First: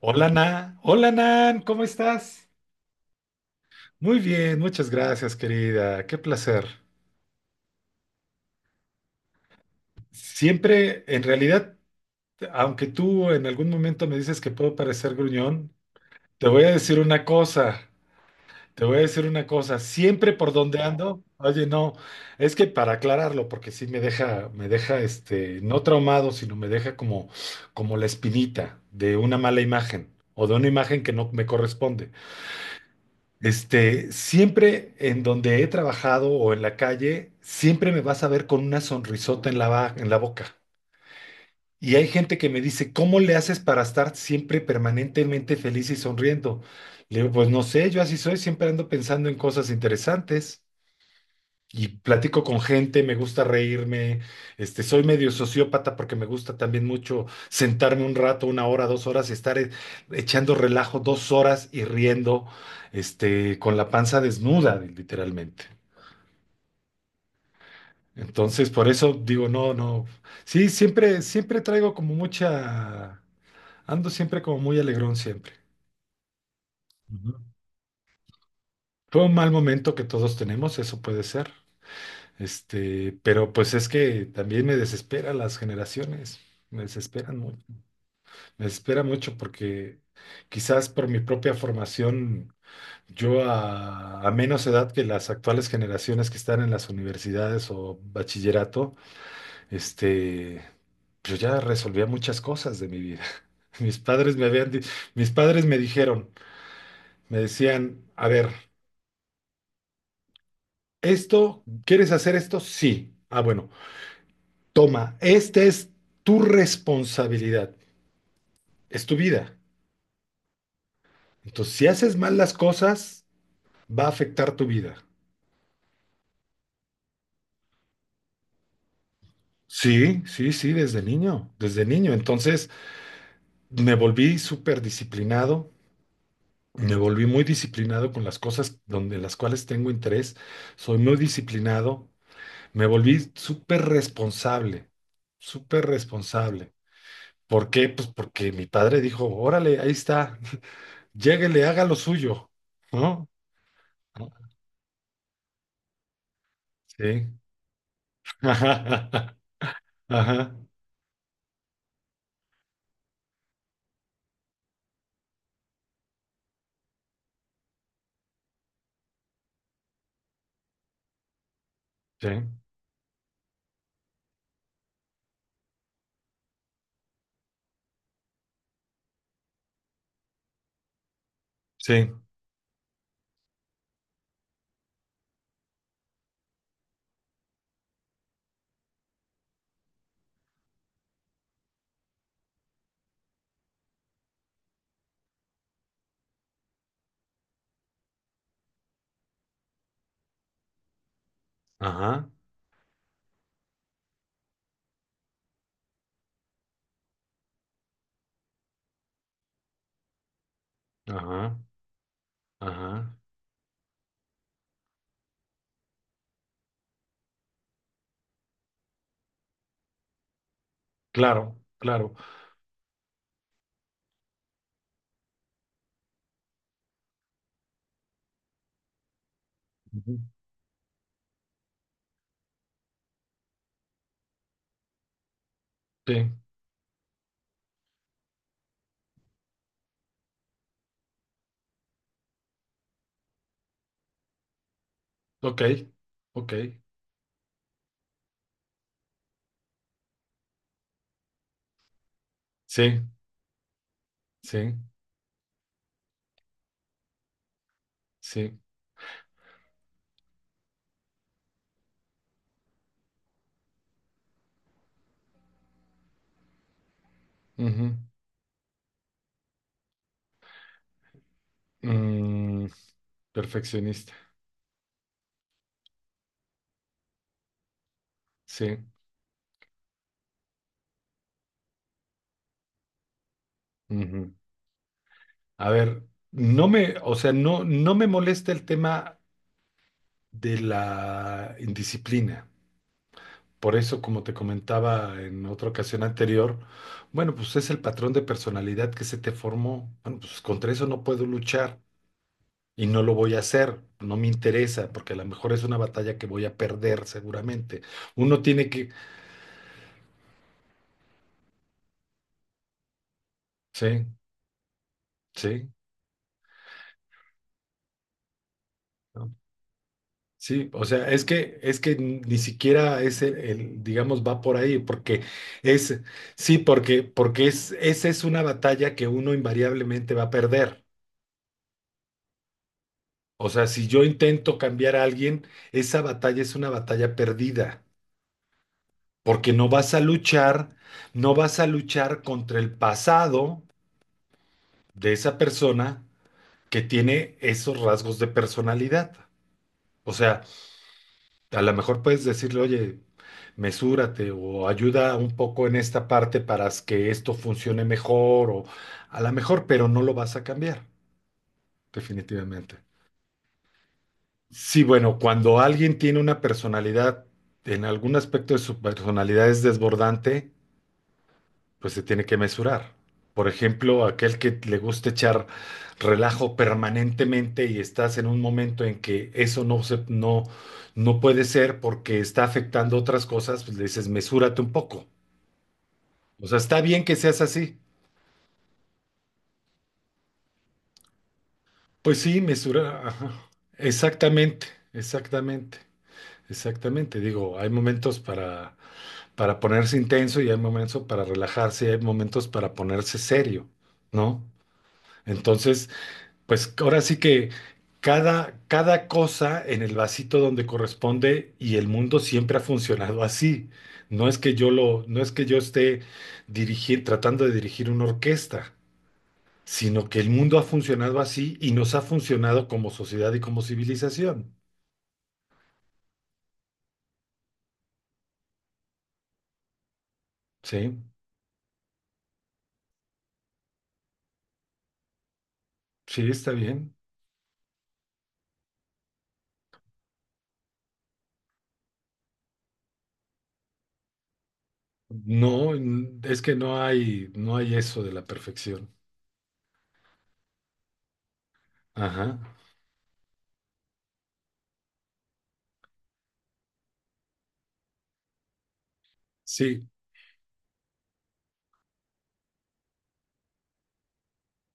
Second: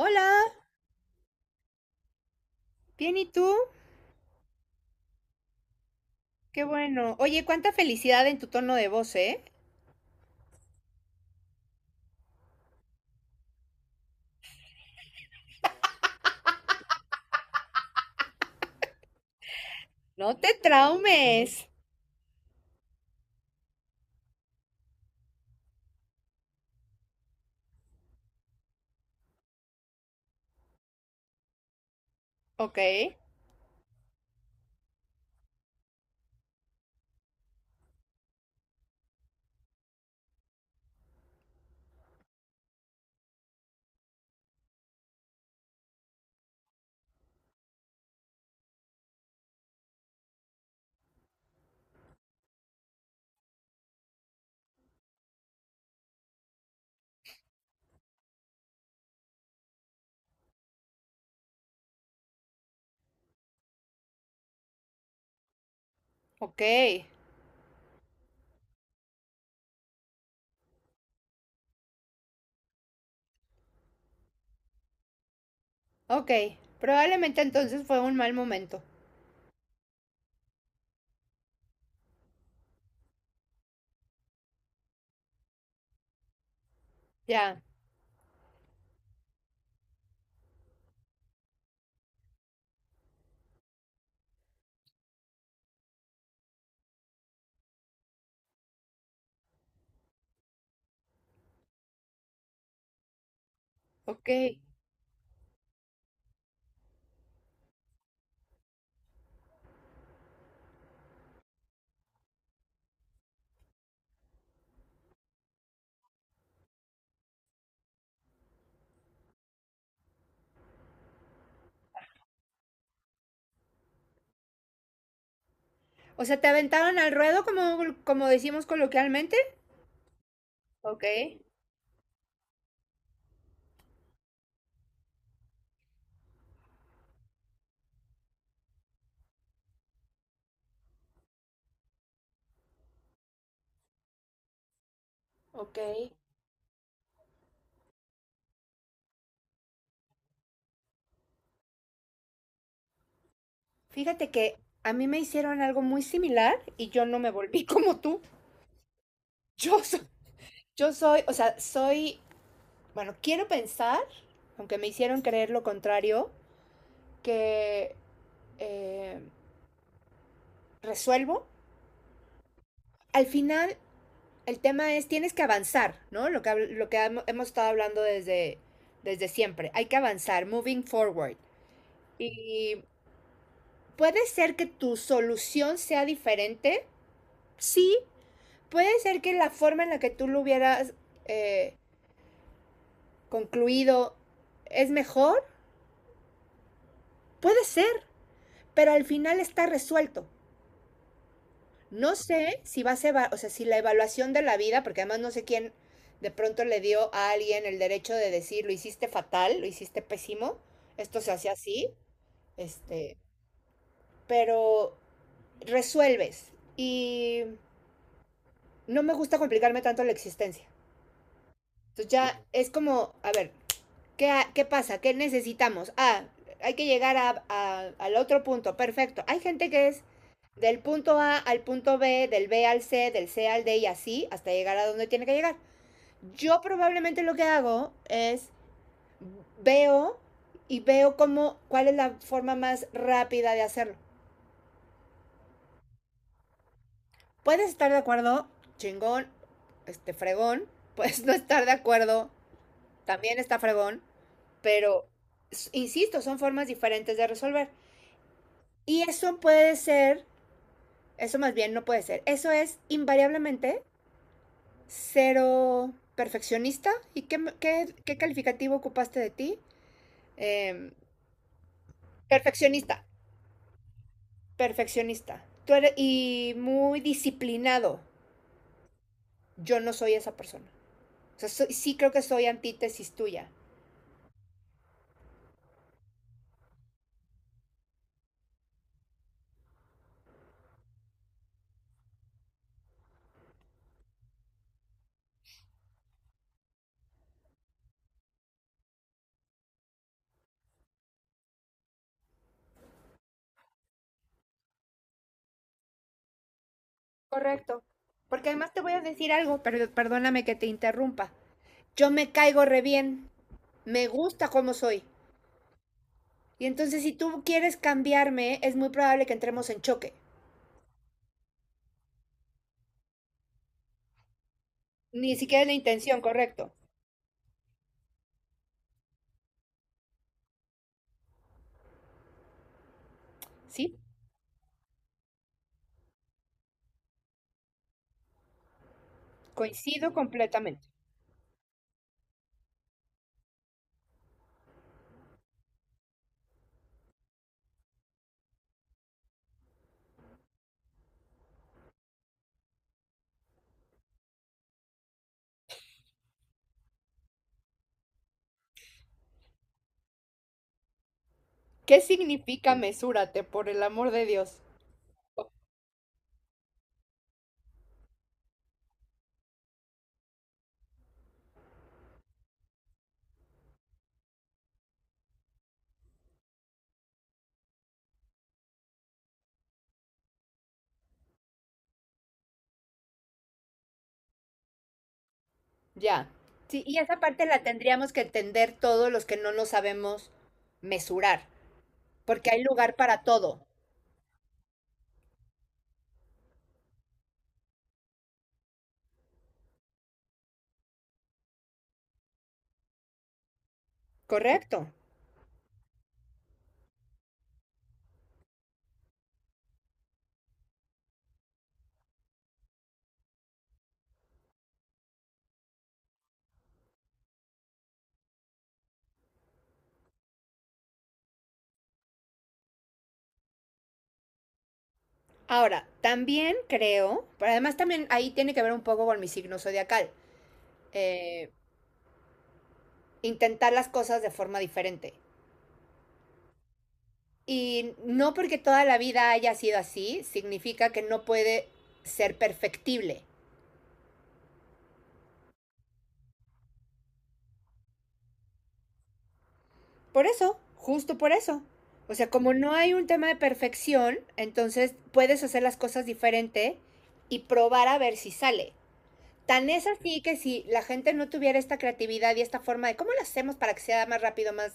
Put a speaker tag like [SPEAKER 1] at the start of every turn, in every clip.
[SPEAKER 1] Hola, Nan. Hola, Nan. ¿Cómo estás?
[SPEAKER 2] bien, ¿y tú?
[SPEAKER 1] Muy bien, muchas gracias, querida. Qué placer.
[SPEAKER 2] Qué bueno. Oye, cuánta felicidad en tu tono de voz, ¿eh?
[SPEAKER 1] Siempre, en realidad, aunque tú en algún momento me dices que puedo parecer gruñón, te voy a decir una cosa. Te voy a decir una cosa.
[SPEAKER 2] No
[SPEAKER 1] Siempre por
[SPEAKER 2] te
[SPEAKER 1] donde ando, oye,
[SPEAKER 2] traumes.
[SPEAKER 1] no, es que para aclararlo, porque sí me deja, no traumado, sino me deja como la espinita de una mala imagen o de una imagen que no me corresponde.
[SPEAKER 2] Ok,
[SPEAKER 1] Siempre en donde he trabajado o en la calle, siempre me vas a ver con una sonrisota en la, en la boca. Y hay gente que me dice, ¿cómo le haces para estar siempre permanentemente feliz y sonriendo? Le digo, pues no sé, yo así soy, siempre ando pensando en cosas interesantes y platico con gente, me gusta reírme, soy medio sociópata porque me gusta también mucho sentarme un rato, una hora, 2 horas y estar echando relajo 2 horas y riendo, con la panza desnuda, literalmente.
[SPEAKER 2] ok,
[SPEAKER 1] Entonces, por eso digo, no, no, sí, siempre, siempre traigo como mucha, ando siempre como muy alegrón siempre.
[SPEAKER 2] ok.
[SPEAKER 1] Ujú.
[SPEAKER 2] Probablemente entonces fue un mal momento.
[SPEAKER 1] Fue un mal momento que todos tenemos, eso puede ser. Pero pues es que también me desespera las generaciones, me desesperan mucho,
[SPEAKER 2] Ya,
[SPEAKER 1] me desespera mucho porque quizás por mi propia formación, yo a menos edad que las actuales generaciones que están en las universidades o bachillerato, este, yo ya resolvía muchas cosas de mi vida. Mis
[SPEAKER 2] ok.
[SPEAKER 1] padres me habían, di- mis padres me dijeron, me decían, a ver, esto, ¿quieres hacer esto? Sí. Ah, bueno, toma, esta es tu responsabilidad. Es tu vida. Entonces, si haces mal las cosas, va a afectar tu vida.
[SPEAKER 2] O sea, ¿te aventaron al ruedo como decimos coloquialmente?
[SPEAKER 1] Sí, sí, sí, desde
[SPEAKER 2] Ok,
[SPEAKER 1] niño, desde niño. Entonces, me volví súper disciplinado, me volví muy disciplinado con las cosas donde las cuales tengo interés. Soy muy disciplinado, me volví súper responsable,
[SPEAKER 2] ok.
[SPEAKER 1] súper responsable. ¿Por qué? Pues porque mi padre dijo, órale, ahí está, lléguele, haga lo suyo, ¿no?
[SPEAKER 2] Fíjate
[SPEAKER 1] ¿No?
[SPEAKER 2] que a mí me hicieron algo muy similar y yo no
[SPEAKER 1] Sí.
[SPEAKER 2] me volví como tú.
[SPEAKER 1] Ajá,
[SPEAKER 2] Yo soy,
[SPEAKER 1] ajá,
[SPEAKER 2] yo soy, o sea, soy, Bueno, quiero pensar, aunque me hicieron creer lo contrario, que eh, resuelvo.
[SPEAKER 1] sí,
[SPEAKER 2] Al final, el tema es, tienes que avanzar, ¿no? Lo que hemos estado hablando desde siempre. Hay que avanzar, moving forward.
[SPEAKER 1] sí.
[SPEAKER 2] Y puede ser que tu solución sea diferente, sí. Puede ser que la forma en la que tú lo hubieras eh, concluido es mejor, puede ser, pero al final está resuelto. No
[SPEAKER 1] Ajá,
[SPEAKER 2] sé si va a ser, o sea, si la evaluación de la vida, porque además no sé quién de pronto le dio a alguien el derecho de decir, lo hiciste fatal, lo hiciste pésimo, esto se hace
[SPEAKER 1] ajá,
[SPEAKER 2] así,
[SPEAKER 1] ajá.
[SPEAKER 2] este, pero resuelves y no me gusta complicarme tanto la existencia.
[SPEAKER 1] Claro,
[SPEAKER 2] Entonces
[SPEAKER 1] claro.
[SPEAKER 2] ya es como, a ver, ¿qué pasa? ¿Qué necesitamos? Ah, hay que llegar al otro punto, perfecto. Hay gente que es
[SPEAKER 1] Ujú.
[SPEAKER 2] del punto A al punto B, del B al C, del C al D y así hasta llegar a donde tiene que llegar.
[SPEAKER 1] Sí,
[SPEAKER 2] Yo probablemente lo que hago es veo y veo cuál es la forma más rápida de hacerlo.
[SPEAKER 1] ok, ok.
[SPEAKER 2] Puedes estar de acuerdo, chingón, este fregón, puedes no estar de acuerdo,
[SPEAKER 1] Sí,
[SPEAKER 2] también está fregón,
[SPEAKER 1] sí,
[SPEAKER 2] pero insisto, son formas diferentes de resolver.
[SPEAKER 1] sí.
[SPEAKER 2] Y eso puede ser, eso más bien no puede ser, eso es invariablemente cero perfeccionista. ¿Y qué,
[SPEAKER 1] Ujú.
[SPEAKER 2] qué, qué calificativo ocupaste de ti? Eh,
[SPEAKER 1] Mm,
[SPEAKER 2] perfeccionista,
[SPEAKER 1] perfeccionista,
[SPEAKER 2] perfeccionista. Tú eres, y muy disciplinado.
[SPEAKER 1] sí.
[SPEAKER 2] Yo no soy esa persona. O sea, soy, sí creo que soy antítesis tuya.
[SPEAKER 1] Ujú. A ver, o sea, no me molesta el tema de la indisciplina. Por eso, como te comentaba en otra ocasión anterior, bueno, pues es el patrón de personalidad que se te formó. Bueno, pues contra eso no puedo luchar. Y no lo voy a hacer, no me interesa, porque a lo mejor es una batalla que voy a perder seguramente.
[SPEAKER 2] Correcto.
[SPEAKER 1] Uno
[SPEAKER 2] Porque
[SPEAKER 1] tiene
[SPEAKER 2] además te
[SPEAKER 1] que,
[SPEAKER 2] voy a decir algo, pero perdóname que te interrumpa. Yo me caigo re bien.
[SPEAKER 1] sí,
[SPEAKER 2] Me gusta cómo soy.
[SPEAKER 1] sí,
[SPEAKER 2] Y entonces si tú quieres cambiarme, es muy probable
[SPEAKER 1] ¿no?
[SPEAKER 2] que entremos en choque.
[SPEAKER 1] Sí, o sea, es que ni siquiera es el, digamos, va por ahí, porque
[SPEAKER 2] Ni siquiera es la
[SPEAKER 1] es,
[SPEAKER 2] intención,
[SPEAKER 1] sí,
[SPEAKER 2] correcto.
[SPEAKER 1] porque es, esa es una batalla que uno invariablemente va a perder. O sea, si
[SPEAKER 2] Sí,
[SPEAKER 1] yo intento cambiar a alguien, esa batalla es una batalla perdida, porque no vas a
[SPEAKER 2] coincido
[SPEAKER 1] luchar,
[SPEAKER 2] completamente.
[SPEAKER 1] no vas a luchar contra el pasado de esa persona, que tiene esos rasgos de personalidad. O sea, a lo mejor puedes decirle, oye, mesúrate o ayuda un poco en esta parte para que esto funcione mejor o a lo mejor, pero no lo vas a cambiar,
[SPEAKER 2] ¿Qué significa
[SPEAKER 1] definitivamente.
[SPEAKER 2] mesúrate, por el amor de Dios?
[SPEAKER 1] Sí, bueno,
[SPEAKER 2] Oh,
[SPEAKER 1] cuando alguien tiene una personalidad, en algún aspecto de su personalidad es desbordante, pues se tiene que mesurar. Por ejemplo, aquel que le gusta echar relajo permanentemente y estás en un momento en que eso no se, no, no puede ser porque está afectando otras cosas, pues le dices, mesúrate un poco.
[SPEAKER 2] ya.
[SPEAKER 1] O sea, está
[SPEAKER 2] Sí, y
[SPEAKER 1] bien que
[SPEAKER 2] esa
[SPEAKER 1] seas
[SPEAKER 2] parte la
[SPEAKER 1] así.
[SPEAKER 2] tendríamos que entender todos los que no lo sabemos mesurar,
[SPEAKER 1] Pues sí,
[SPEAKER 2] porque hay lugar
[SPEAKER 1] mesura.
[SPEAKER 2] para
[SPEAKER 1] Ajá.
[SPEAKER 2] todo,
[SPEAKER 1] Exactamente, exactamente, exactamente. Digo, hay momentos para, ponerse intenso y hay momentos para relajarse y hay momentos para ponerse serio, ¿no?
[SPEAKER 2] correcto.
[SPEAKER 1] Entonces, pues ahora sí que cada cosa en el vasito donde corresponde y el mundo siempre ha funcionado así. No es que yo lo, no es que yo esté tratando de dirigir una orquesta, sino que el mundo ha funcionado así y nos ha funcionado como sociedad y como civilización.
[SPEAKER 2] Ahora, también creo, pero además también ahí tiene que ver un poco con mi signo zodiacal,
[SPEAKER 1] Sí,
[SPEAKER 2] eh, intentar las cosas de forma diferente.
[SPEAKER 1] sí, está bien.
[SPEAKER 2] Y no porque toda la vida haya sido así, significa que no puede ser perfectible.
[SPEAKER 1] No, es que no hay eso de la perfección.
[SPEAKER 2] Por eso, justo por eso. O sea,
[SPEAKER 1] Ajá,
[SPEAKER 2] como no hay un tema de perfección, entonces puedes hacer las cosas diferente y probar a ver si sale. Tan
[SPEAKER 1] sí,
[SPEAKER 2] es así que si la gente no tuviera esta creatividad y esta forma de cómo lo hacemos para que sea más rápido,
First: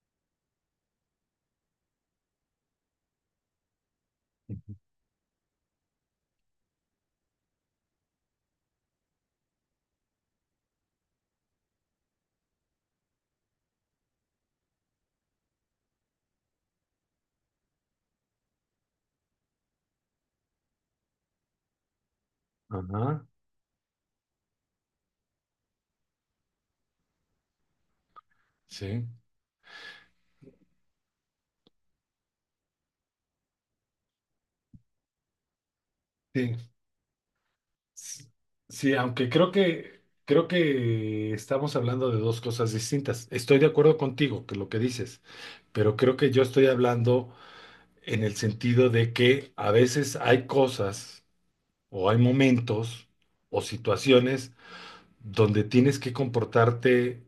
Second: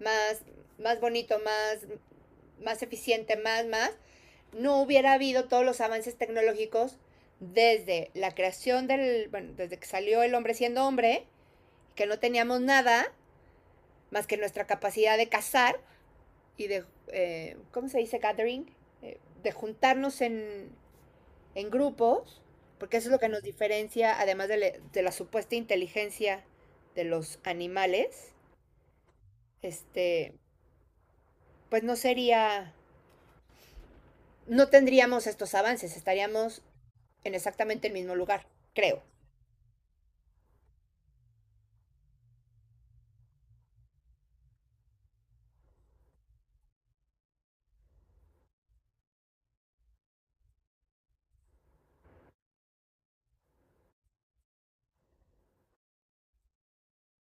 [SPEAKER 2] más, más bonito, más eficiente, no hubiera habido todos los avances tecnológicos desde la creación del, bueno, desde que salió el hombre siendo hombre, que no teníamos nada más que nuestra capacidad de cazar y de, ¿cómo se dice? Gathering, de juntarnos en grupos, porque eso es lo
[SPEAKER 1] ajá,
[SPEAKER 2] que nos diferencia, además de, de la supuesta inteligencia de los animales,
[SPEAKER 1] sí,
[SPEAKER 2] este, pues no sería, no tendríamos estos avances,
[SPEAKER 1] sí.
[SPEAKER 2] estaríamos en exactamente el mismo lugar,
[SPEAKER 1] Sí,
[SPEAKER 2] creo.
[SPEAKER 1] aunque creo que estamos hablando de dos cosas distintas. Estoy de acuerdo contigo que lo que dices, pero creo que yo estoy hablando en el sentido de que a veces hay cosas o hay momentos o situaciones donde tienes que comportarte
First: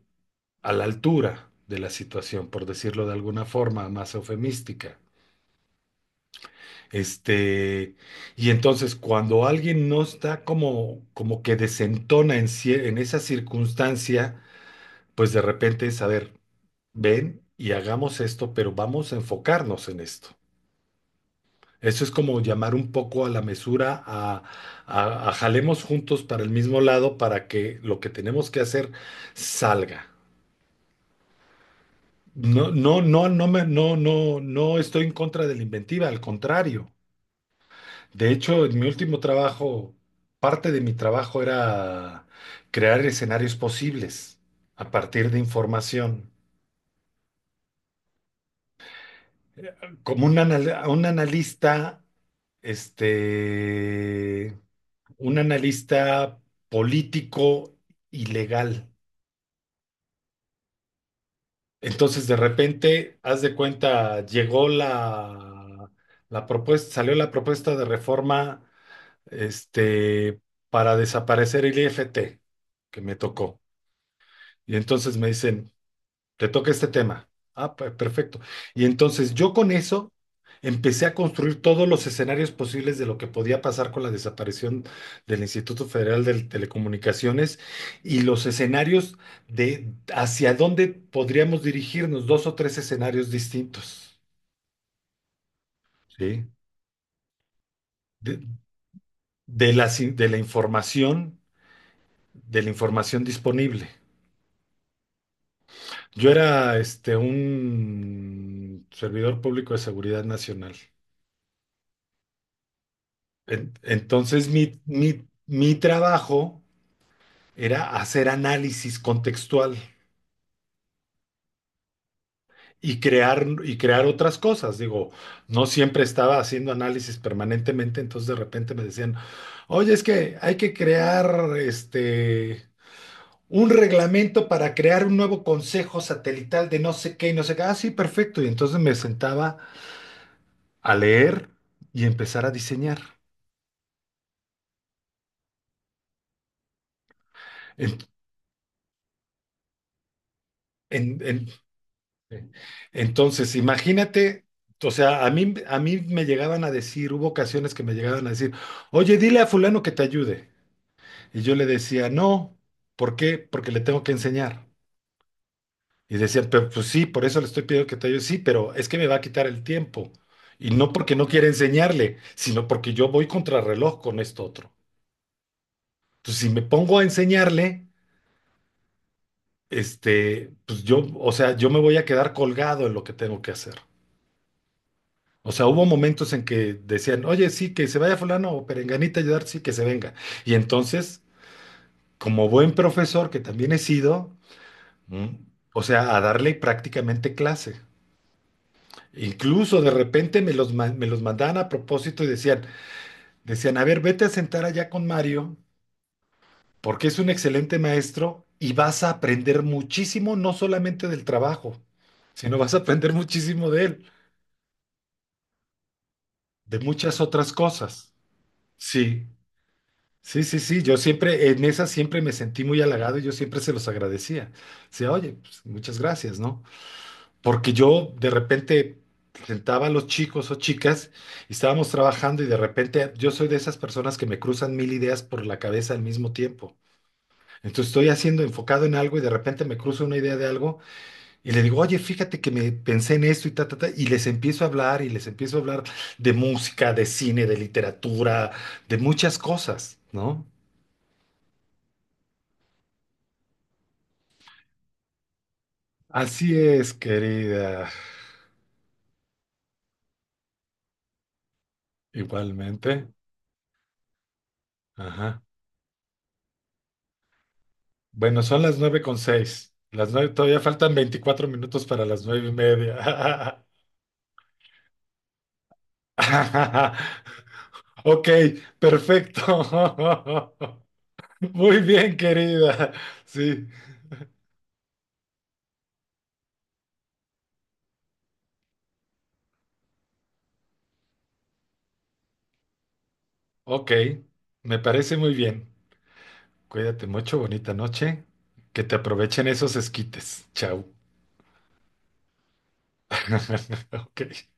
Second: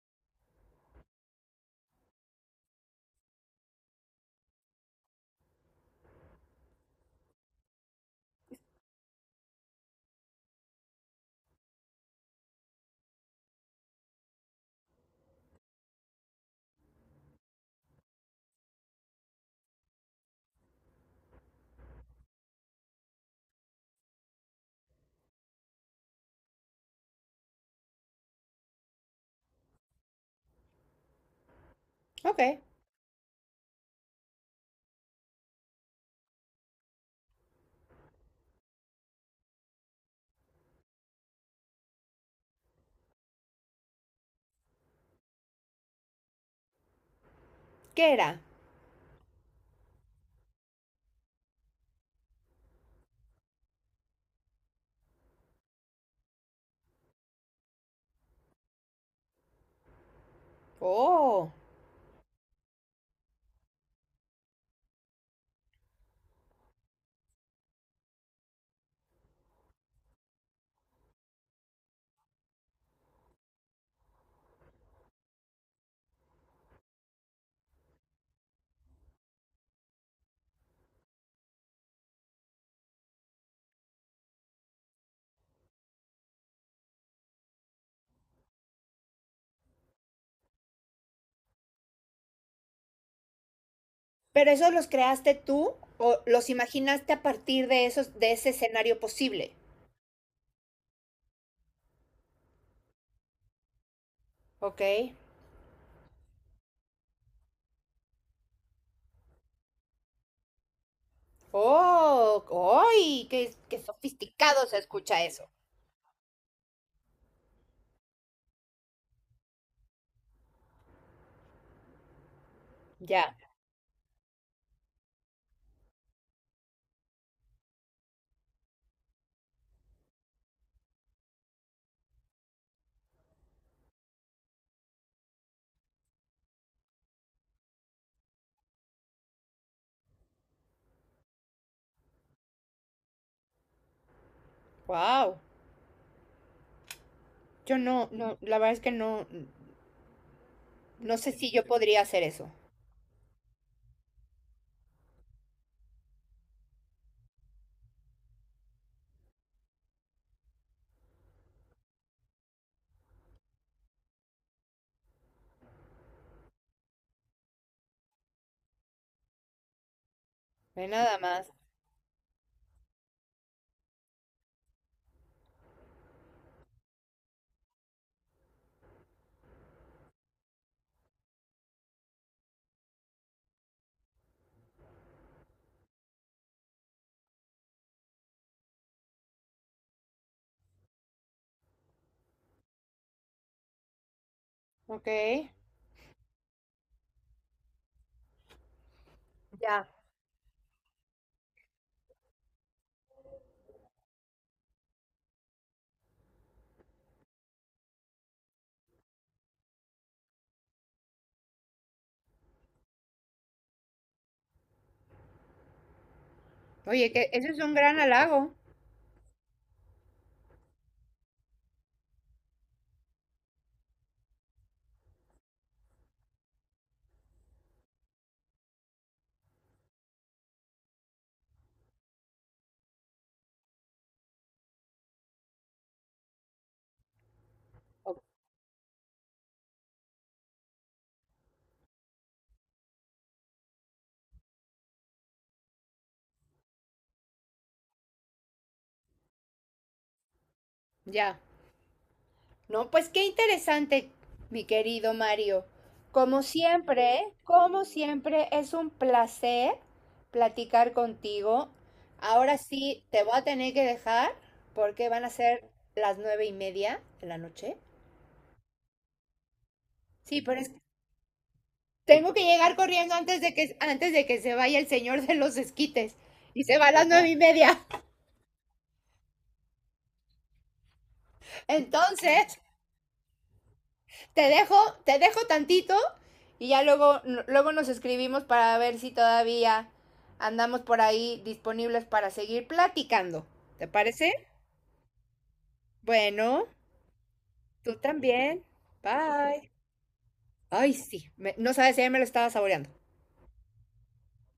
[SPEAKER 1] a la altura de la situación, por decirlo de alguna forma más eufemística. Este, y entonces cuando alguien no está como que desentona en esa circunstancia, pues de repente es, a ver, ven y hagamos esto, pero vamos a enfocarnos en esto. Eso es como llamar un poco a la mesura, a, a jalemos juntos para el mismo lado para que lo que tenemos que hacer salga.
[SPEAKER 2] Ok,
[SPEAKER 1] No, no, no, no, no, no estoy en contra de la inventiva, al contrario. De hecho, en mi último trabajo, parte de mi trabajo era crear escenarios posibles a partir de información.
[SPEAKER 2] ¿qué era?
[SPEAKER 1] Como un analista, este, un analista político y legal.
[SPEAKER 2] Oh,
[SPEAKER 1] Entonces, de repente, haz de cuenta, llegó la propuesta, salió la propuesta de reforma, este, para desaparecer el IFT, que me tocó. Y entonces me dicen, te toca este tema. Ah, perfecto. Y entonces yo con eso empecé a construir todos los escenarios posibles de lo que podía pasar con la desaparición del Instituto Federal de Telecomunicaciones y los escenarios de hacia dónde podríamos dirigirnos, 2 o 3 escenarios distintos,
[SPEAKER 2] pero esos los creaste tú o
[SPEAKER 1] ¿sí?
[SPEAKER 2] los imaginaste a partir de esos, de
[SPEAKER 1] De,
[SPEAKER 2] ese escenario posible.
[SPEAKER 1] de de la información disponible.
[SPEAKER 2] Ok.
[SPEAKER 1] Yo era un servidor público de seguridad nacional.
[SPEAKER 2] Oh, ¡ay! Qué, qué
[SPEAKER 1] Entonces
[SPEAKER 2] sofisticado se escucha eso.
[SPEAKER 1] mi trabajo era hacer análisis contextual
[SPEAKER 2] Ya.
[SPEAKER 1] y crear otras cosas. Digo, no siempre estaba haciendo análisis permanentemente, entonces de repente me decían, oye, es que hay que crear un reglamento para crear un nuevo consejo satelital de no sé qué y no sé qué. Ah, sí, perfecto. Y entonces me sentaba a leer y empezar a diseñar.
[SPEAKER 2] Wow. Yo
[SPEAKER 1] En-
[SPEAKER 2] no, no, la verdad es que no, no
[SPEAKER 1] en-
[SPEAKER 2] sé
[SPEAKER 1] en-
[SPEAKER 2] si yo podría hacer eso.
[SPEAKER 1] Entonces, imagínate, o sea, a mí me llegaban a decir, hubo ocasiones que me llegaban a decir, oye, dile a fulano que te ayude. Y yo le decía, no, ¿por qué? Porque le tengo que enseñar. Y decían, pero pues sí, por eso le estoy pidiendo que te ayude. Sí, pero es que me va a quitar el tiempo. Y
[SPEAKER 2] Ve
[SPEAKER 1] no porque
[SPEAKER 2] nada
[SPEAKER 1] no quiera
[SPEAKER 2] más.
[SPEAKER 1] enseñarle, sino porque yo voy contrarreloj con esto otro. Entonces, si me pongo a enseñarle, pues yo, o sea, yo me voy a quedar colgado en lo que tengo que hacer. O sea, hubo momentos en que decían, oye, sí, que se vaya fulano o perenganita a ayudar, sí, que se venga. Y entonces, como buen profesor que también he sido,
[SPEAKER 2] Ok.
[SPEAKER 1] ¿m? O sea, a darle prácticamente clase. Incluso
[SPEAKER 2] Ya.
[SPEAKER 1] de repente me los, me los mandaban a propósito y decían, decían, a ver, vete a sentar allá con Mario, porque es un excelente maestro y vas a aprender muchísimo, no solamente del trabajo, sino vas a aprender muchísimo de él, de
[SPEAKER 2] Oye,
[SPEAKER 1] muchas
[SPEAKER 2] que eso
[SPEAKER 1] otras
[SPEAKER 2] es un gran
[SPEAKER 1] cosas.
[SPEAKER 2] halago.
[SPEAKER 1] Sí, sí, sí, sí, yo siempre, en esa siempre me sentí muy halagado y yo siempre se los agradecía. Decía, oye, pues, muchas gracias, ¿no? Porque yo de repente sentaba a los chicos o chicas y estábamos trabajando y de repente yo soy de esas personas que me cruzan mil ideas por la cabeza al mismo tiempo. Entonces estoy
[SPEAKER 2] O-
[SPEAKER 1] haciendo enfocado en algo y de repente me cruzo una idea de algo y le digo, oye, fíjate que me pensé en esto y ta, ta, ta, y les empiezo a hablar y les empiezo a hablar de música, de cine, de literatura, de muchas cosas, ¿no?
[SPEAKER 2] Ya. No, pues qué interesante, mi querido Mario.
[SPEAKER 1] Así es,
[SPEAKER 2] Como
[SPEAKER 1] querida.
[SPEAKER 2] siempre, es un placer platicar contigo. Ahora
[SPEAKER 1] Igualmente.
[SPEAKER 2] sí, te voy a tener que dejar porque van a
[SPEAKER 1] Ajá.
[SPEAKER 2] ser las 9:30 de la noche.
[SPEAKER 1] Bueno, son las 9:06. Las nueve,
[SPEAKER 2] Sí, pero
[SPEAKER 1] todavía
[SPEAKER 2] es
[SPEAKER 1] faltan 24 minutos para las
[SPEAKER 2] Tengo que
[SPEAKER 1] nueve y
[SPEAKER 2] llegar
[SPEAKER 1] media.
[SPEAKER 2] corriendo antes de antes de que se vaya el señor de los esquites. Y se va a las nueve y media.
[SPEAKER 1] Ok, perfecto. Muy bien,
[SPEAKER 2] Entonces,
[SPEAKER 1] querida. Sí,
[SPEAKER 2] te dejo, te dejo tantito y ya luego nos escribimos para ver si todavía andamos por ahí disponibles para seguir platicando. ¿Te
[SPEAKER 1] ok.
[SPEAKER 2] parece?
[SPEAKER 1] Me parece muy bien.
[SPEAKER 2] Bueno,
[SPEAKER 1] Cuídate mucho, bonita
[SPEAKER 2] tú
[SPEAKER 1] noche.
[SPEAKER 2] también.
[SPEAKER 1] Que te aprovechen
[SPEAKER 2] Bye.
[SPEAKER 1] esos esquites. Chao.
[SPEAKER 2] Ay, sí. Me- no sabes si ya me lo estaba saboreando.
[SPEAKER 1] Ok.